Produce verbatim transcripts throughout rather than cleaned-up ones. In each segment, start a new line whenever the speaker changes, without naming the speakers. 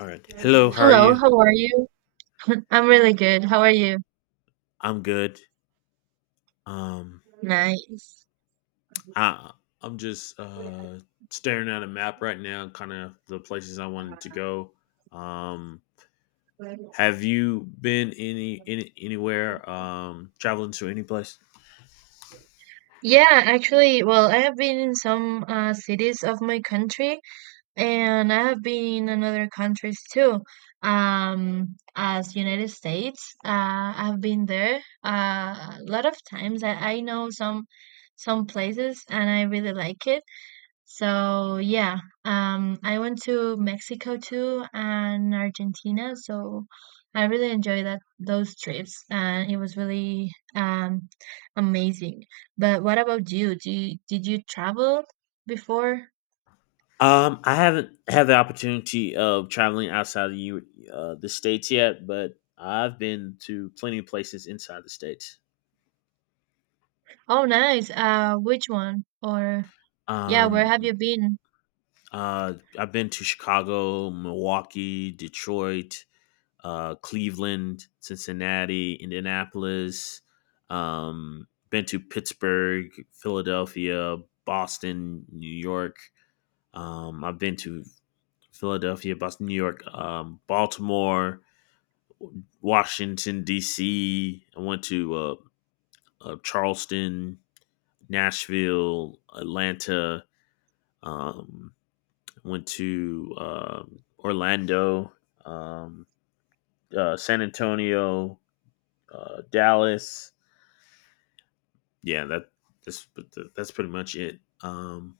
All right. Hello, how are
Hello,
you?
how are you? I'm really good. How are you?
I'm good. Um
Nice.
I I'm just uh staring at a map right now, kind of the places I wanted to go. Um have you been any, any anywhere um traveling to any place?
Yeah, actually, well, I have been in some uh, cities of my country, and I have been in other countries too. Um, as United States, uh, I've been there uh, a lot of times. I, I know some some places, and I really like it. So yeah, um, I went to Mexico too and Argentina. So I really enjoyed that those trips, and it was really um, amazing. But what about you? Do you, did you travel before?
Um I haven't had the opportunity of traveling outside of you uh the states yet, but I've been to plenty of places inside the states.
Oh, nice. Uh, which one? Or yeah, where
Um
have you been?
uh I've been to Chicago, Milwaukee, Detroit, uh, Cleveland, Cincinnati, Indianapolis. Um, been to Pittsburgh, Philadelphia, Boston, New York. Um, I've been to Philadelphia, Boston, New York, um, Baltimore, Washington D C. I went to uh, uh, Charleston, Nashville, Atlanta. Um, went to um Orlando, um, uh, San Antonio, uh, Dallas, yeah, that that's that's pretty much it. Um,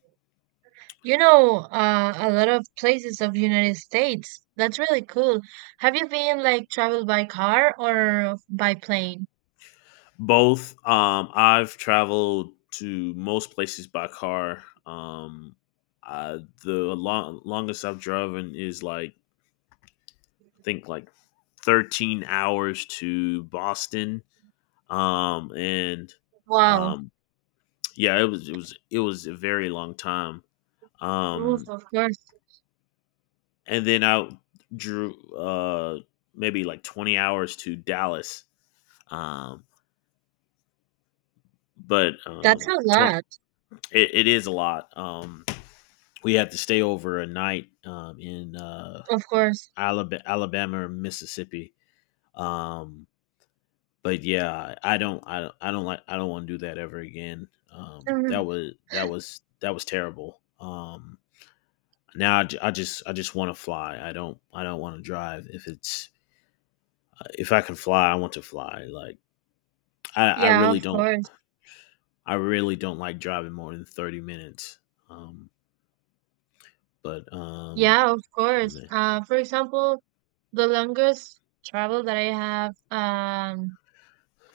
You know, uh, a lot of places of United States. That's really cool. Have you been, like, traveled by car or by plane?
Both. Um, I've traveled to most places by car. Um, uh, the long, longest I've driven is like I think like thirteen hours to Boston. Um, and
Wow.
um, yeah, it was it was it was a very long time.
Oh,
Um,
of course.
and then I drew uh maybe like twenty hours to Dallas. Um, but
That's
um,
a
twenty,
lot.
it, it is a lot. Um, we had to stay over a night um, in uh,
Of course.
Alabama, Alabama or Mississippi. Um, but yeah, I don't, I, don't- I don't like, I don't want to do that ever again. Um, that
Mhm.
was, that was, that was terrible. Um, now I, ju- I just, I just want to fly. I don't, I don't want to drive. If it's, uh, if I can fly, I want to fly. Like I, I
Yeah,
really
of
don't,
course.
I really don't like driving more than thirty minutes. Um, but um,
Yeah, of course.
man.
Uh, for example, the longest travel that I have um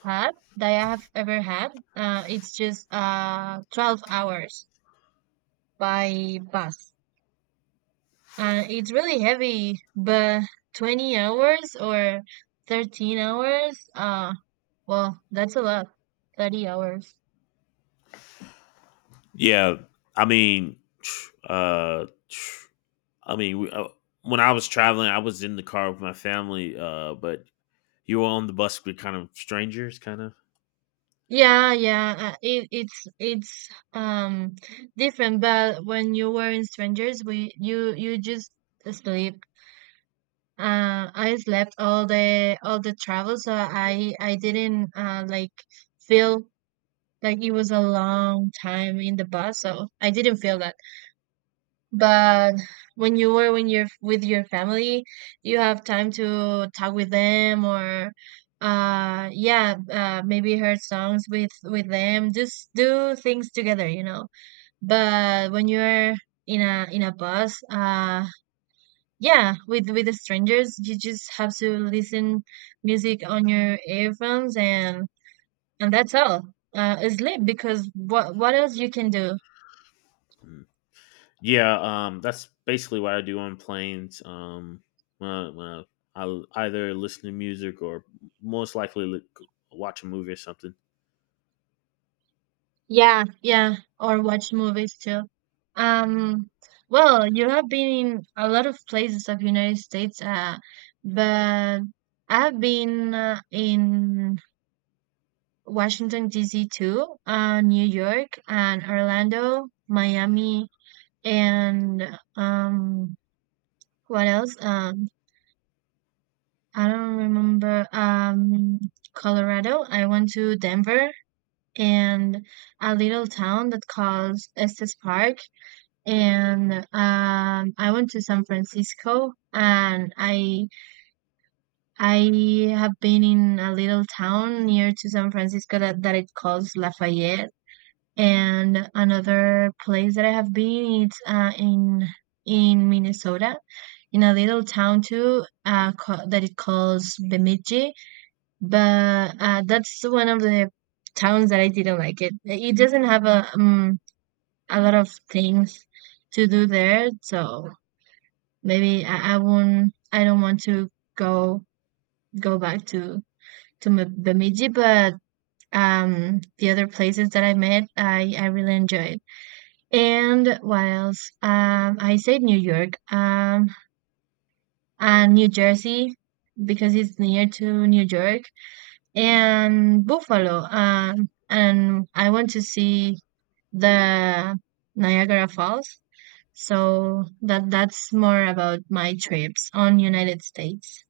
had that I have ever had, uh, it's just uh twelve hours by bus. Uh, it's really heavy, but twenty hours or thirteen hours, uh, well, that's a lot. thirty hours.
Yeah, I mean, uh, I mean, we, uh, when I was traveling, I was in the car with my family, uh, but you were on the bus with kind of strangers, kind of.
Yeah, yeah, uh, it, it's it's um different. But when you were in strangers, we you you just sleep. Uh, I slept all the all the travel, so I I didn't uh like feel like it was a long time in the bus, so I didn't feel that. But when you were when you're with your family, you have time to talk with them or uh yeah, uh maybe heard songs with with them, just do things together, you know. But when you're in a in a bus, uh yeah, with with the strangers, you just have to listen music on your earphones and and that's all. Uh, sleep, because what what else you can do?
Yeah, um, that's basically what I do on planes. Um, when I, when I, I'll either listen to music or most likely look, watch a movie or something.
Yeah, yeah, or watch movies too. Um, well, you have been in a lot of places of United States, uh, but I've been uh, in Washington, D C too, uh, New York and Orlando, Miami, and um, what else? Um, I don't remember. Um, Colorado. I went to Denver and a little town that calls Estes Park, and um, I went to San Francisco, and I I have been in a little town near to San Francisco that, that it calls Lafayette, and another place that I have been it's uh, in in Minnesota, in a little town too uh, ca- that it calls Bemidji, but uh, that's one of the towns that I didn't like it. It doesn't have a um, a lot of things to do there, so maybe I, I won't I don't want to go go back to to M- Bemidji, but um the other places that I met I I really enjoyed. And what else? Um I said New York. Um and New Jersey because it's near to New York and Buffalo. Um and I want to see the Niagara Falls. So that that's more about my trips on United States.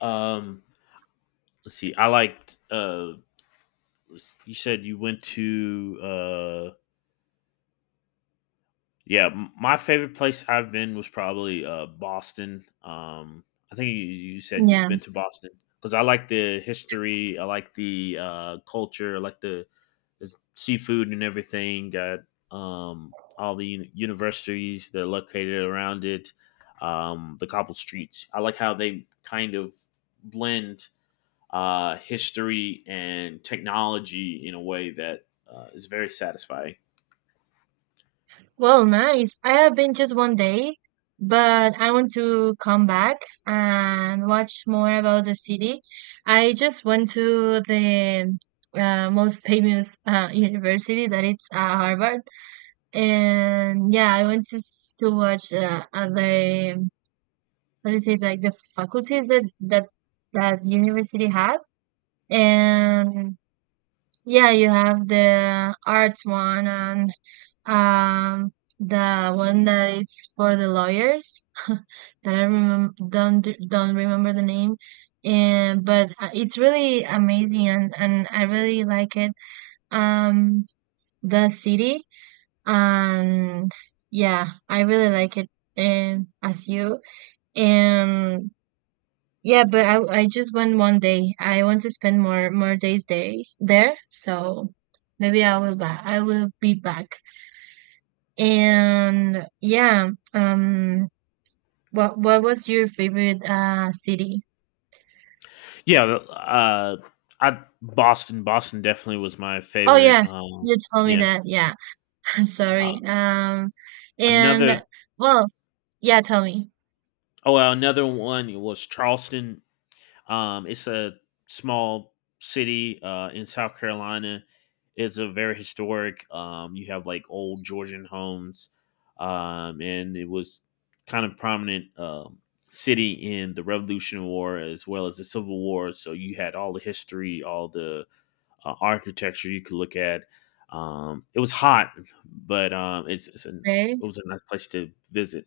Um, let's see. I liked. Uh, you said you went to. Uh, yeah, m- my favorite place I've been was probably uh, Boston. Um, I think you, you said you've
Yeah.
been to Boston because I like the history. I like the uh, culture. I like the. There's seafood and everything. Got um, all the uni- universities that are located around it. Um, the cobble streets. I like how they kind of blend uh, history and technology in a way that uh, is very satisfying.
Well, nice. I have been just one day, but I want to come back and watch more about the city. I just went to the uh, most famous uh, university that it's uh, Harvard, and yeah, I went to s- to watch uh, uh, the, how do you say, like the faculties that that that university has, and yeah, you have the arts one and um, the one that is for the lawyers that I remember don't don't remember the name, and but uh, it's really amazing and and I really like it. Um, the city. And yeah, I really like it. And as you and yeah, but I I just went one day. I want to spend more more days day there, so maybe I will back. I will be back. And yeah, um, what what was your favorite uh city?
Yeah, uh, I Boston. Boston definitely was my
Oh
favorite.
yeah,
Um,
you told me
yeah,
that. Yeah,
uh,
sorry. Um,
another.
and Well, yeah, tell me.
Oh, well, another one was Charleston. Um, it's a small city uh, in South Carolina. It's a very historic. Um, you have like old Georgian homes, um, and it was kind of prominent um, city in the Revolutionary War as well as the Civil War. So you had all the history, all the uh, architecture you could look at. Um, it was hot, but um, it's, it's an,
Okay,
it was a nice place to visit.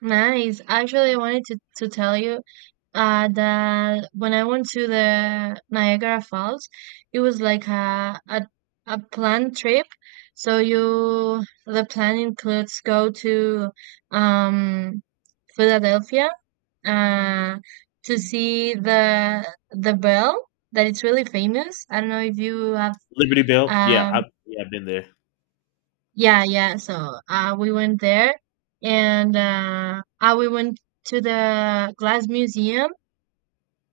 nice. Actually, I wanted to to tell you uh that when I went to the Niagara Falls, it was like a a a planned trip. So you the plan includes go to um Philadelphia, uh, to see the the bell that it's really famous. I don't know if you have.
Liberty Bell, yeah, I,
um
yeah, I've been there.
yeah, yeah. So uh we went there, and uh, uh we went to the glass museum.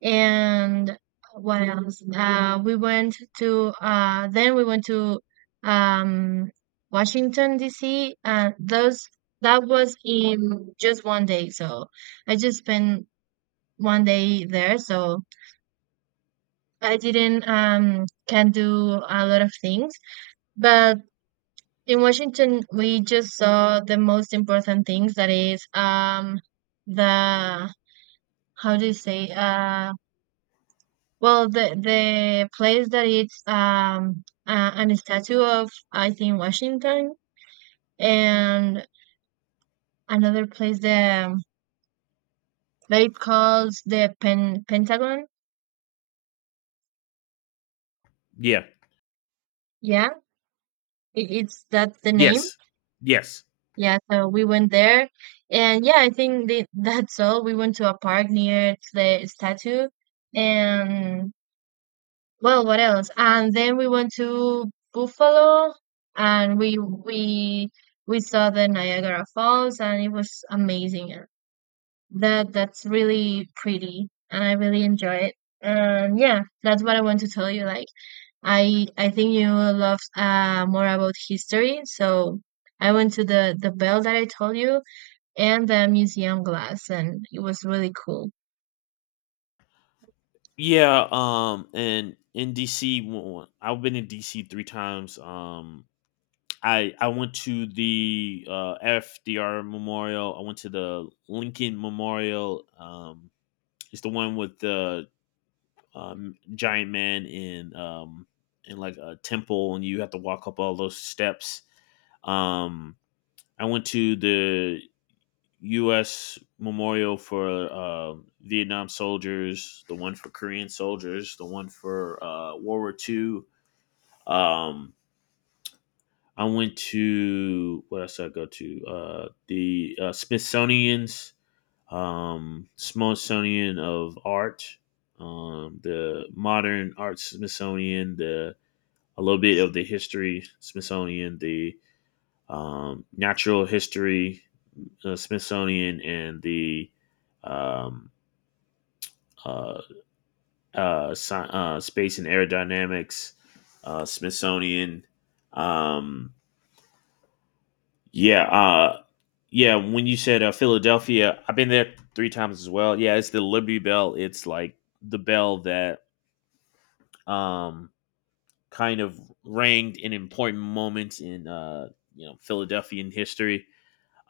And what else? Uh we went to uh then we went to um Washington D C, and those that was in just one day. So I just spent one day there, so I didn't um can do a lot of things. But in Washington, we just saw the most important things. That is, um, the, how do you say? Uh, well, the the place that it's um uh, an statue of I think Washington, and another place, the that it calls the Pen Pentagon.
Yeah,
Yeah, it, it's that's the name.
yes, yes.
Yeah, so we went there, and yeah, I think they, that's all. We went to a park near to the statue, and, well, what else? And then we went to Buffalo, and we we we saw the Niagara Falls, and it was amazing. Uh, That that's really pretty, and I really enjoy it. And yeah, that's what I want to tell you. Like, I I think you love uh more about history, so I went to the the bell that I told you and the museum glass, and it was really cool.
Yeah, um, and in D C, w- I've been in D C three times. Um, I I went to the uh, F D R Memorial. I went to the Lincoln Memorial. Um, it's the one with the um, giant man in um in like a temple, and you have to walk up all those steps. Um, I went to the U S memorial for uh, Vietnam soldiers, the one for Korean soldiers, the one for uh, World War Two. Um, I went to. What else did I go to? Uh, the uh, Smithsonian's, um, Smithsonian of Art, um, the Modern Art Smithsonian, the a little bit of the history Smithsonian, the um, Natural History uh, Smithsonian, and the um, uh, uh, sci- uh, Space and Aerodynamics, uh, Smithsonian. Um, yeah, uh, yeah. When you said uh, Philadelphia, I've been there three times as well. Yeah, it's the Liberty Bell. It's like the bell that um, kind of rang in important moments in uh, you know Philadelphian history.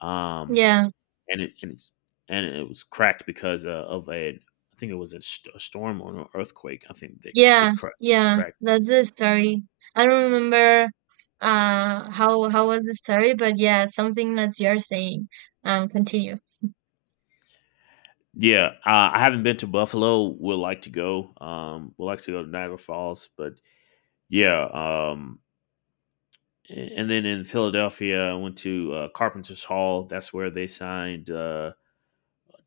Um,
Yeah,
and it and it's and it was cracked because uh, of a I think it was a, st- a storm or an earthquake. I think they, it
yeah,
cra-
yeah.
cracked.
That's the story. I don't remember uh how how was the story, but yeah, something that you're saying. Um, continue.
Yeah, uh, I haven't been to Buffalo. Would like to go. Um, would like to go to Niagara Falls, but yeah. Um, a- and then in Philadelphia, I went to uh, Carpenter's Hall. That's where they signed uh,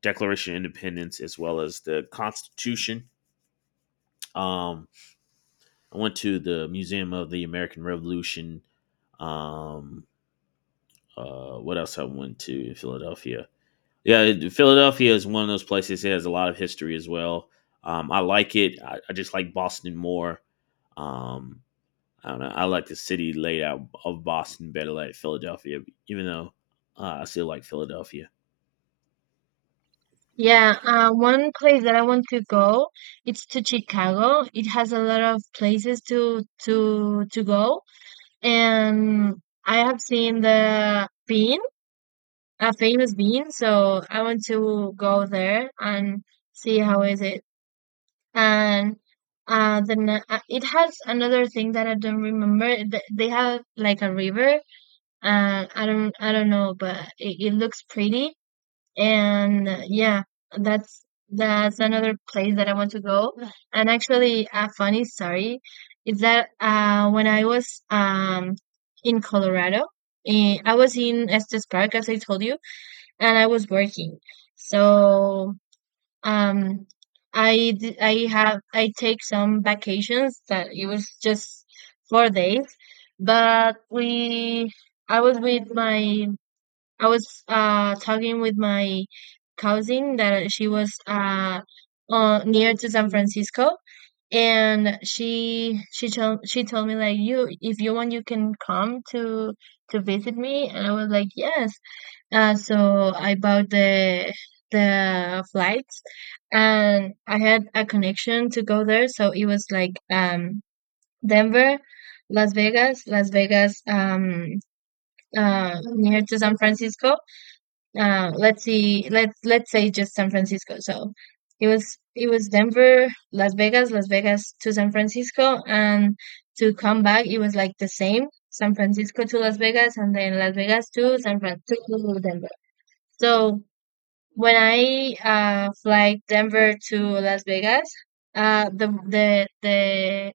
Declaration of Independence as well as the Constitution. Um, I went to the Museum of the American Revolution. Um, uh, what else I went to in Philadelphia? Yeah, Philadelphia is one of those places that has a lot of history as well. Um, I like it. I, I just like Boston more. Um, I don't know. I like the city laid out of Boston better than like Philadelphia, even though uh, I still like Philadelphia.
Yeah, uh, one place that I want to go, it's to Chicago. It has a lot of places to to to go, and I have seen the bean, a famous bean, so I want to go there and see how is it. And uh then, uh, it has another thing that I don't remember. Th- They have like a river, and I don't I don't know, but it, it looks pretty. And uh, yeah, that's that's another place that I want to go. And actually, a funny story is that uh when I was um in Colorado, eh, I was in Estes Park as I told you, and I was working. So um, I d- I have I take some vacations that it was just four days, but we I was with my I was uh talking with my cousin that she was uh, uh near to San Francisco, and she she told she told me, like, you if you want you can come to to visit me, and I was like yes. Uh so I bought the the flight and I had a connection to go there. So it was like um Denver, Las Vegas, Las Vegas um uh near to San Francisco. Uh let's see, let's let's say just San Francisco. So it was it was Denver, Las Vegas, Las Vegas to San Francisco, and to come back it was like the same: San Francisco to Las Vegas, and then Las Vegas to San Fran to Denver. So when I uh fly Denver to Las Vegas, uh the the the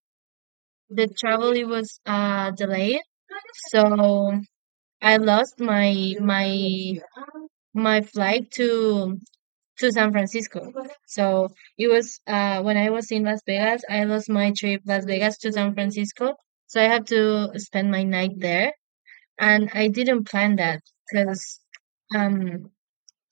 the travel it was uh delayed, so I lost my my my flight to to San Francisco. So it was uh when I was in Las Vegas, I lost my trip Las Vegas to San Francisco. So I had to spend my night there, and I didn't plan that because um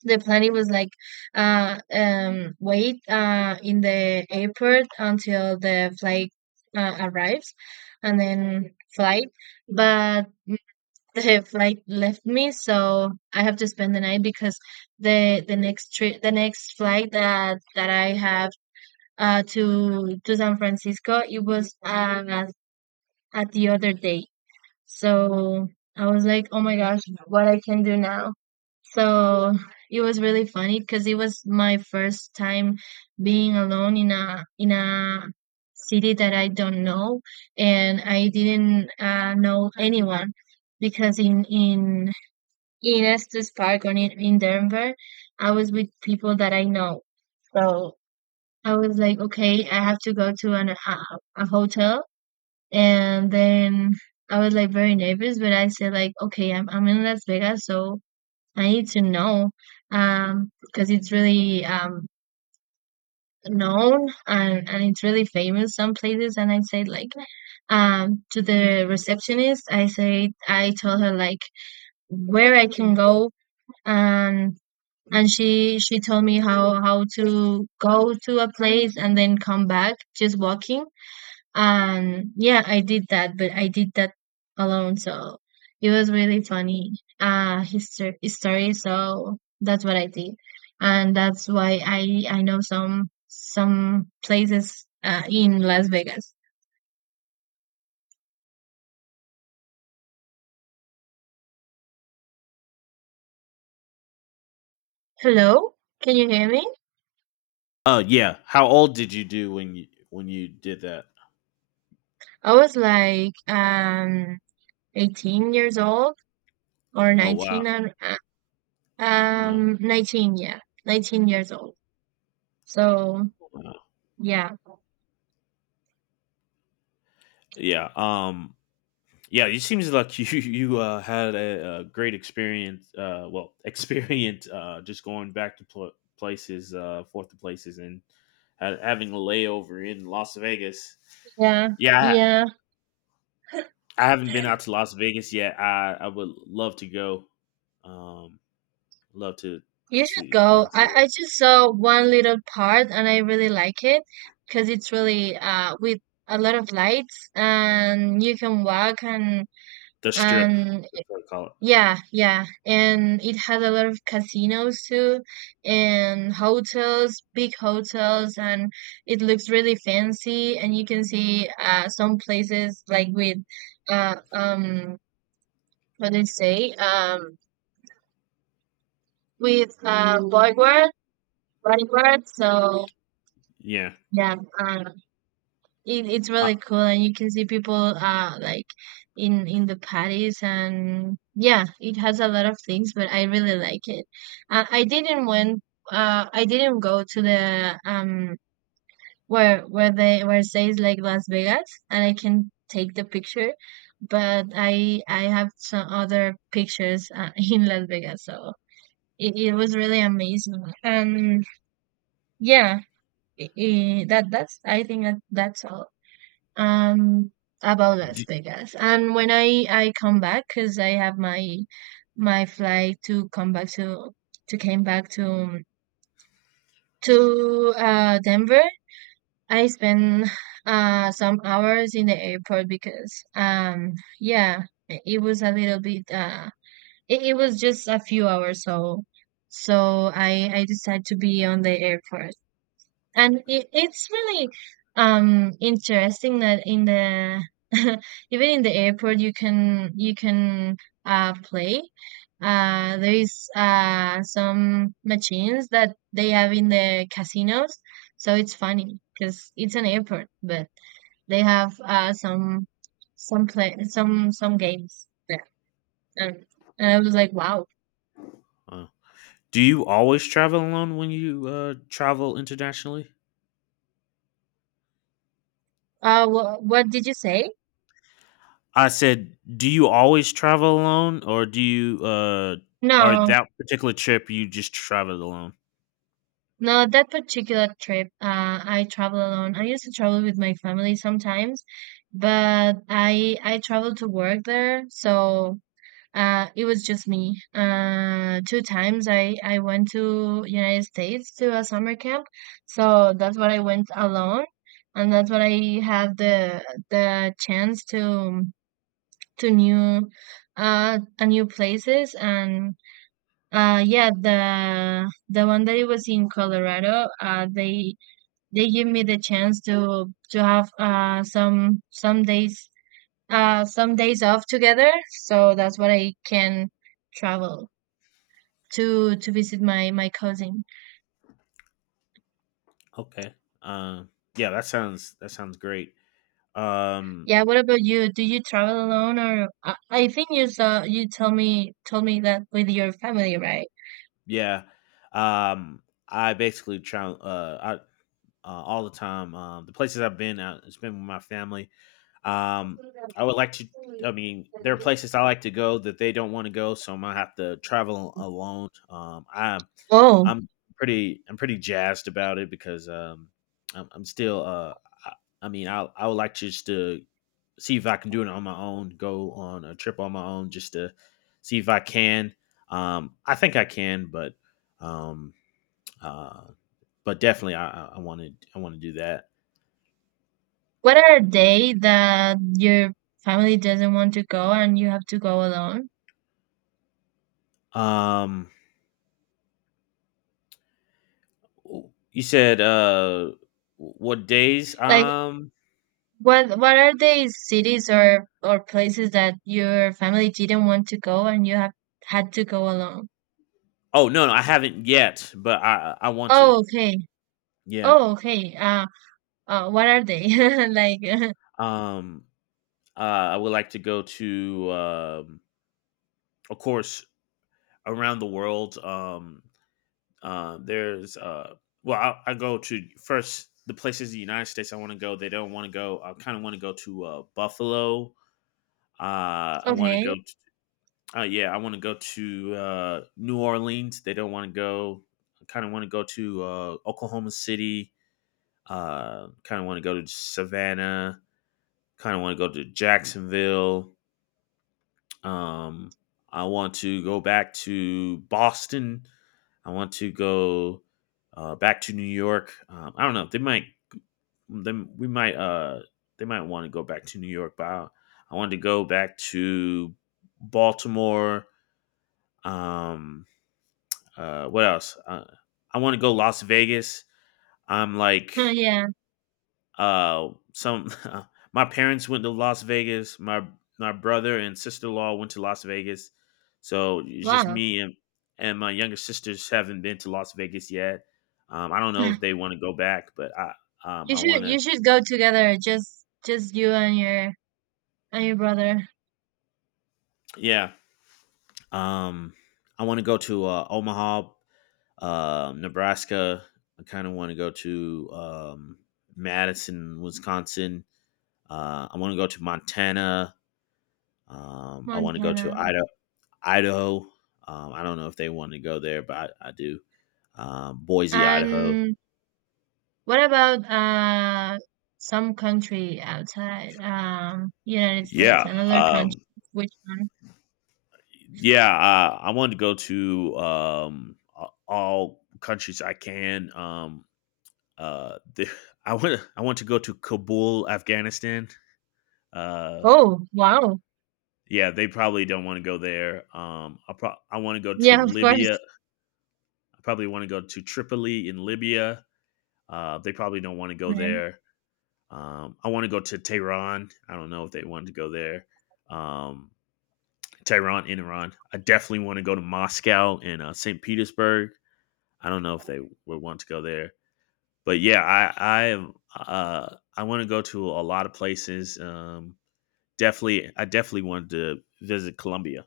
the planning was like uh um wait uh in the airport until the flight uh, arrives, and then flight, but the flight left me, so I have to spend the night, because the the next trip the next flight that that I have uh to to San Francisco, it was uh, at at the other day. So I was like, oh my gosh, what I can do now. So it was really funny, because it was my first time being alone in a in a city that I don't know, and I didn't uh, know anyone because in in in Estes Park, or in, in Denver, I was with people that I know. So I was like, okay, I have to go to an, a, a hotel, and then I was like very nervous. But I said like, okay, I'm I'm in Las Vegas, so I need to know um because it's really um known, and and it's really famous some places. And I said, like, um to the receptionist, I say I told her, like, where I can go, and and she she told me how how to go to a place and then come back just walking, and yeah, I did that, but I did that alone. So it was really funny uh history story. So that's what I did, and that's why I I know some some places uh, in Las Vegas. Hello, can you hear me?
Oh yeah. How old did you do when you when you did that?
I was like um eighteen years old or
Oh wow,
nineteen and uh,
wow,
um nineteen, yeah, nineteen years old. So
wow.
yeah,
Yeah. Um, Yeah, it seems like you you uh, had a, a great experience. Uh, well, experience uh, just going back to pl- places, uh, forth to places, and ha- having a layover in Las Vegas.
yeah.
Yeah,
Yeah,
I, I haven't been out to Las Vegas yet. I, I would love to go. Um, love to
you should
see
go.
uh, see
I, I
it.
just saw one little part and I really like it because it's really uh with a lot of lights and you can walk and
The Strip.
and
That's what I call it.
yeah, yeah. And it has a lot of casinos too and hotels, big hotels, and it looks really fancy, and you can see uh some places like with uh um what do you say? Um with uh bodyguard bodyguard so
Yeah.
yeah. um, it, it's
Uh,
really cool, and you can see people uh like in in the patties, and yeah, it has a lot of things, but I really like it. Uh, I didn't went. Uh, I didn't go to the um where where they where it says like Las Vegas, and I can take the picture, but I I have some other pictures uh, in Las Vegas, so it, it was really amazing, and yeah, i i that that's I think that that's all. um about Las
do,
Vegas. And when I I come back, because I have my my flight to come back to to came back to to uh Denver, I spent uh some hours in the airport because um yeah, i- it was a little bit uh it, it was just a few hours, so so I I decided to be on the airport, and it, it's really um interesting that in the even in the airport you can you can uh play uh there is uh some machines that they have in the casinos, so it's funny because it's an airport, but they have uh some some play some some games there, and, and I was like wow.
uh, do you always travel alone when you uh, travel internationally?
Uh wh- what did you say?
I said, "Do you always travel alone, or do you, uh, or
No.
that particular trip you just traveled alone?"
No, that particular trip, uh, I travel alone. I used to travel with my family sometimes, but I I traveled to work there, so uh, it was just me. Uh, two times I I went to United States to a summer camp, so that's what I went alone, and that's what I had the the chance to to new uh a new places, and uh, yeah, the the one that it was in Colorado. Uh, they they give me the chance to to have uh some some days uh some days off together. So that's what I can travel to to visit my my cousin.
Okay. Uh, yeah, that sounds that sounds great. Um,
Yeah, what about you? Do you travel alone, or I, I think you saw you tell me told me that with your family, right?
yeah, um, I basically travel, uh, I, uh, all the time. Um, the places I've been, uh, it's been with my family. Um, I would like to. I mean, there are places I like to go that they don't want to go, so I'm gonna have to travel alone. Um, I
Oh,
I'm pretty I'm pretty jazzed about it because um I'm, I'm still uh I, I mean I I would like just to see if I can do it on my own, go on a trip on my own just to see if I can. Um I think I can, but um uh but definitely I I want to I want to do that.
what are a day that your family doesn't want to go and you have to go alone?
Um you said uh what days?
Like,
Um
What what are the cities or or places that your family didn't want to go and you have had to go alone?
oh no, no I haven't yet, but I I I want to.
Oh, okay.
Yeah.
Oh, okay. Uh, uh, what are they? Like,
Um Uh, I would like to go to, um, of course, around the world. Um, uh, there's, uh, well, I, I go to first the places in the United States I want to go. They don't want to go. I kind of want to go to uh, Buffalo. Uh, I want to go.
okay.
To, uh, yeah, I want to go to uh, New Orleans. They don't want to go. I kind of want to go to uh, Oklahoma City. Uh, kind of want to go to Savannah. Kind of want to go to Jacksonville. Um, I want to go back to Boston. I want to go uh, back to New York. Um, I don't know. They might. Then we might. Uh, they might want to go back to New York, but I, I wanted to go back to Baltimore. Um, uh, what else? Uh, I want to go Las Vegas. I'm like.
Oh, yeah.
Uh, some my parents went to Las Vegas. My my brother and sister in law went to Las Vegas. So it's just
Wow.
me and and my younger sisters haven't been to Las Vegas yet. Um, I don't know if they want to go back, but I um,
You
I want
should you
to.
should go together. Just just you and your and your brother,
Yeah. Um, I want to go to uh, Omaha, uh, Nebraska. I kind of want to go to um, Madison, Wisconsin. Uh, I want to go to Montana. Um, I want to go to
Montana.
Idaho. Idaho. Um, I don't know if they want to go there, but I, I do. Um, Boise, Idaho.
And what about uh some country outside um United States,
Yeah.
another country?
Um,
Which one?
yeah. Uh, I wanted to go to um, a- all countries I can. Um, uh, the, I want. I want to go to Kabul, Afghanistan. Uh,
Oh, wow.
yeah, they probably don't want to go there. Um, I pro- I want to go to
Yeah, of course,
Libya. I probably want to go to Tripoli in Libya. Uh, they probably don't want to go
man.
there. Um, I want to go to Tehran. I don't know if they wanted to go there. Um, Tehran in Iran. I definitely want to go to Moscow and uh, Saint Petersburg. I don't know if they would want to go there, but yeah, I I uh, I want to go to a lot of places. Um, definitely, I definitely wanted to visit Colombia.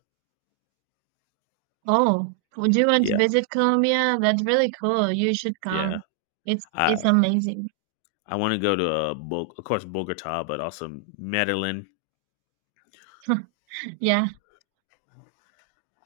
Oh, would you want to
Yeah,
visit Colombia? That's really cool. You should
yeah.
come. It's
I
it's amazing.
I want to go to uh, Bul- of course Bogota, but also Medellin.
Yeah.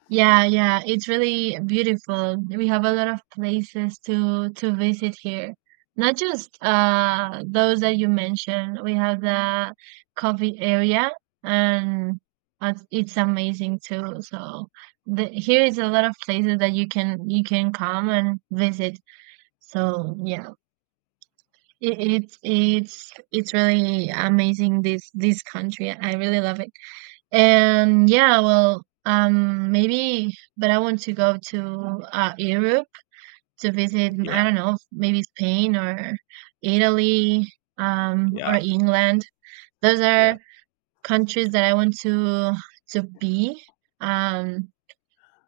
Yeah, yeah, it's really beautiful. We have a lot of places to to visit here. Not just uh those that you mentioned. We have the coffee area, and uh, it's amazing too. So the, here is a lot of places that you can you can come and visit. So yeah. It, it's it's it's really amazing this this country. I really love it. And yeah, well, um, maybe, but I want to go to uh, Europe to visit. I
Yeah,
don't know, maybe Spain or Italy, um, or
yeah,
England. Those
yeah.
are countries that I want to to be. Um,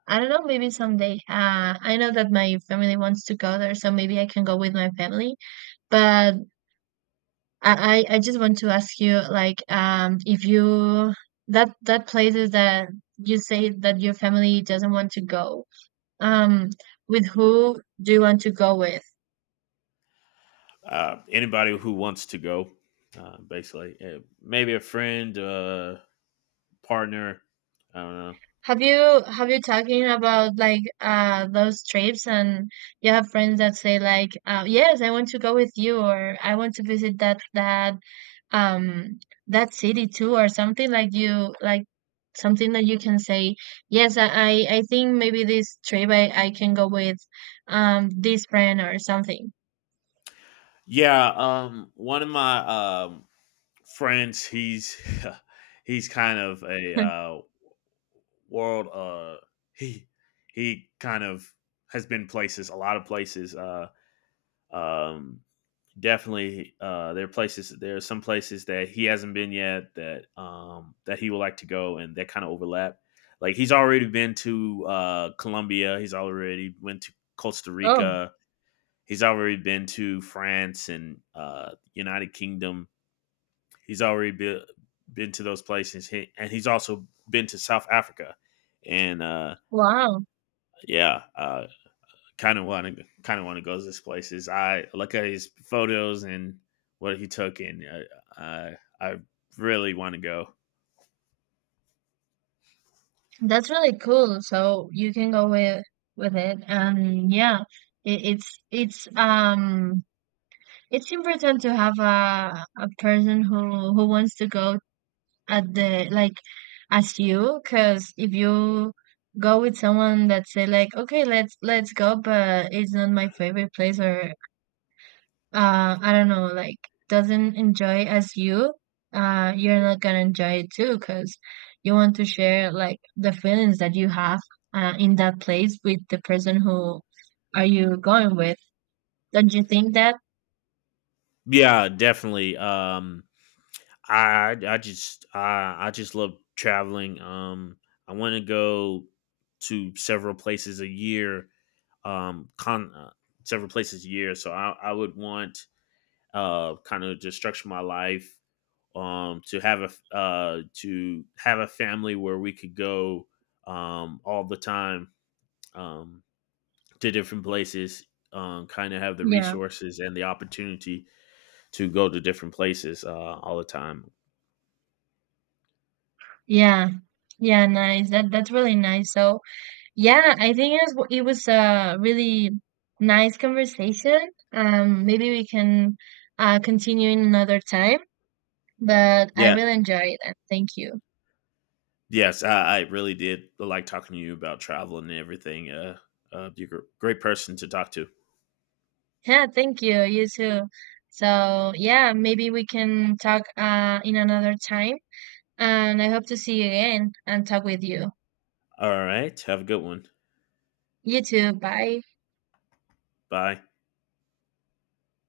I don't know, maybe someday. Uh, I know that my family wants to go there, so maybe I can go with my family. But I I I just want to ask you, like, um, if you that that places that you say that your family doesn't want to go, um, with who do you want to go with?
uh, Anybody who wants to go, uh, basically, Uh, maybe a friend, uh, partner. I don't know.
Have you have you talking about like uh those trips, and you have friends that say like uh, yes, I want to go with you, or I want to visit that that um that city too, or something like you like something that you can say yes, I I I think maybe this trip I I can go with um this friend or something.
Yeah, um, one of my um, friends, he's he's kind of a uh, world. Uh, he he kind of has been places, a lot of places. Uh, um, definitely uh, there are places there are some places that he hasn't been yet that um, that he would like to go and that kind of overlap like he's already been to uh, Colombia, he's already went to Costa
Oh,
Rica, he's already been to France and uh, United Kingdom, he's already been, been to those places he, and he's also been to South Africa and uh,
wow.
yeah uh, kind of want to kind of want to go to this place is I look at his photos and what he took and uh, I I really want to go.
That's really cool. So you can go with with it, and yeah, it, it's it's um it's important to have a a person who who wants to go at the like as you, because if you go with someone that say like, okay, let's let's go, but it's not my favorite place, or uh, I don't know, like doesn't enjoy as you, uh, you're not gonna enjoy it too, because you want to share like the feelings that you have uh, in that place with the person who are you going with. Don't you think that?
Yeah, definitely. Um, I I just I I just love traveling. Um, I want to go to several places a year. Um, con uh, several places a year. So I I would want uh kind of just structure my life um, to have a uh, to have a family where we could go um, all the time um, to different places. Um, kind of have the
Yeah.
resources and the opportunity to go to different places uh, all the time.
Yeah. Yeah, nice. That that's really nice. So, yeah, I think it was, it was a really nice conversation. Um, maybe we can uh continue in another time, but I
Yeah,
really enjoyed it. Thank you.
yes, I, I really did like talking to you about traveling and everything. Uh, uh, you're a great person to talk to.
Yeah, thank you. You too. So, yeah, maybe we can talk uh in another time, and I hope to see you again and talk with you.
All right, have a good one.
You too. Bye.
Bye.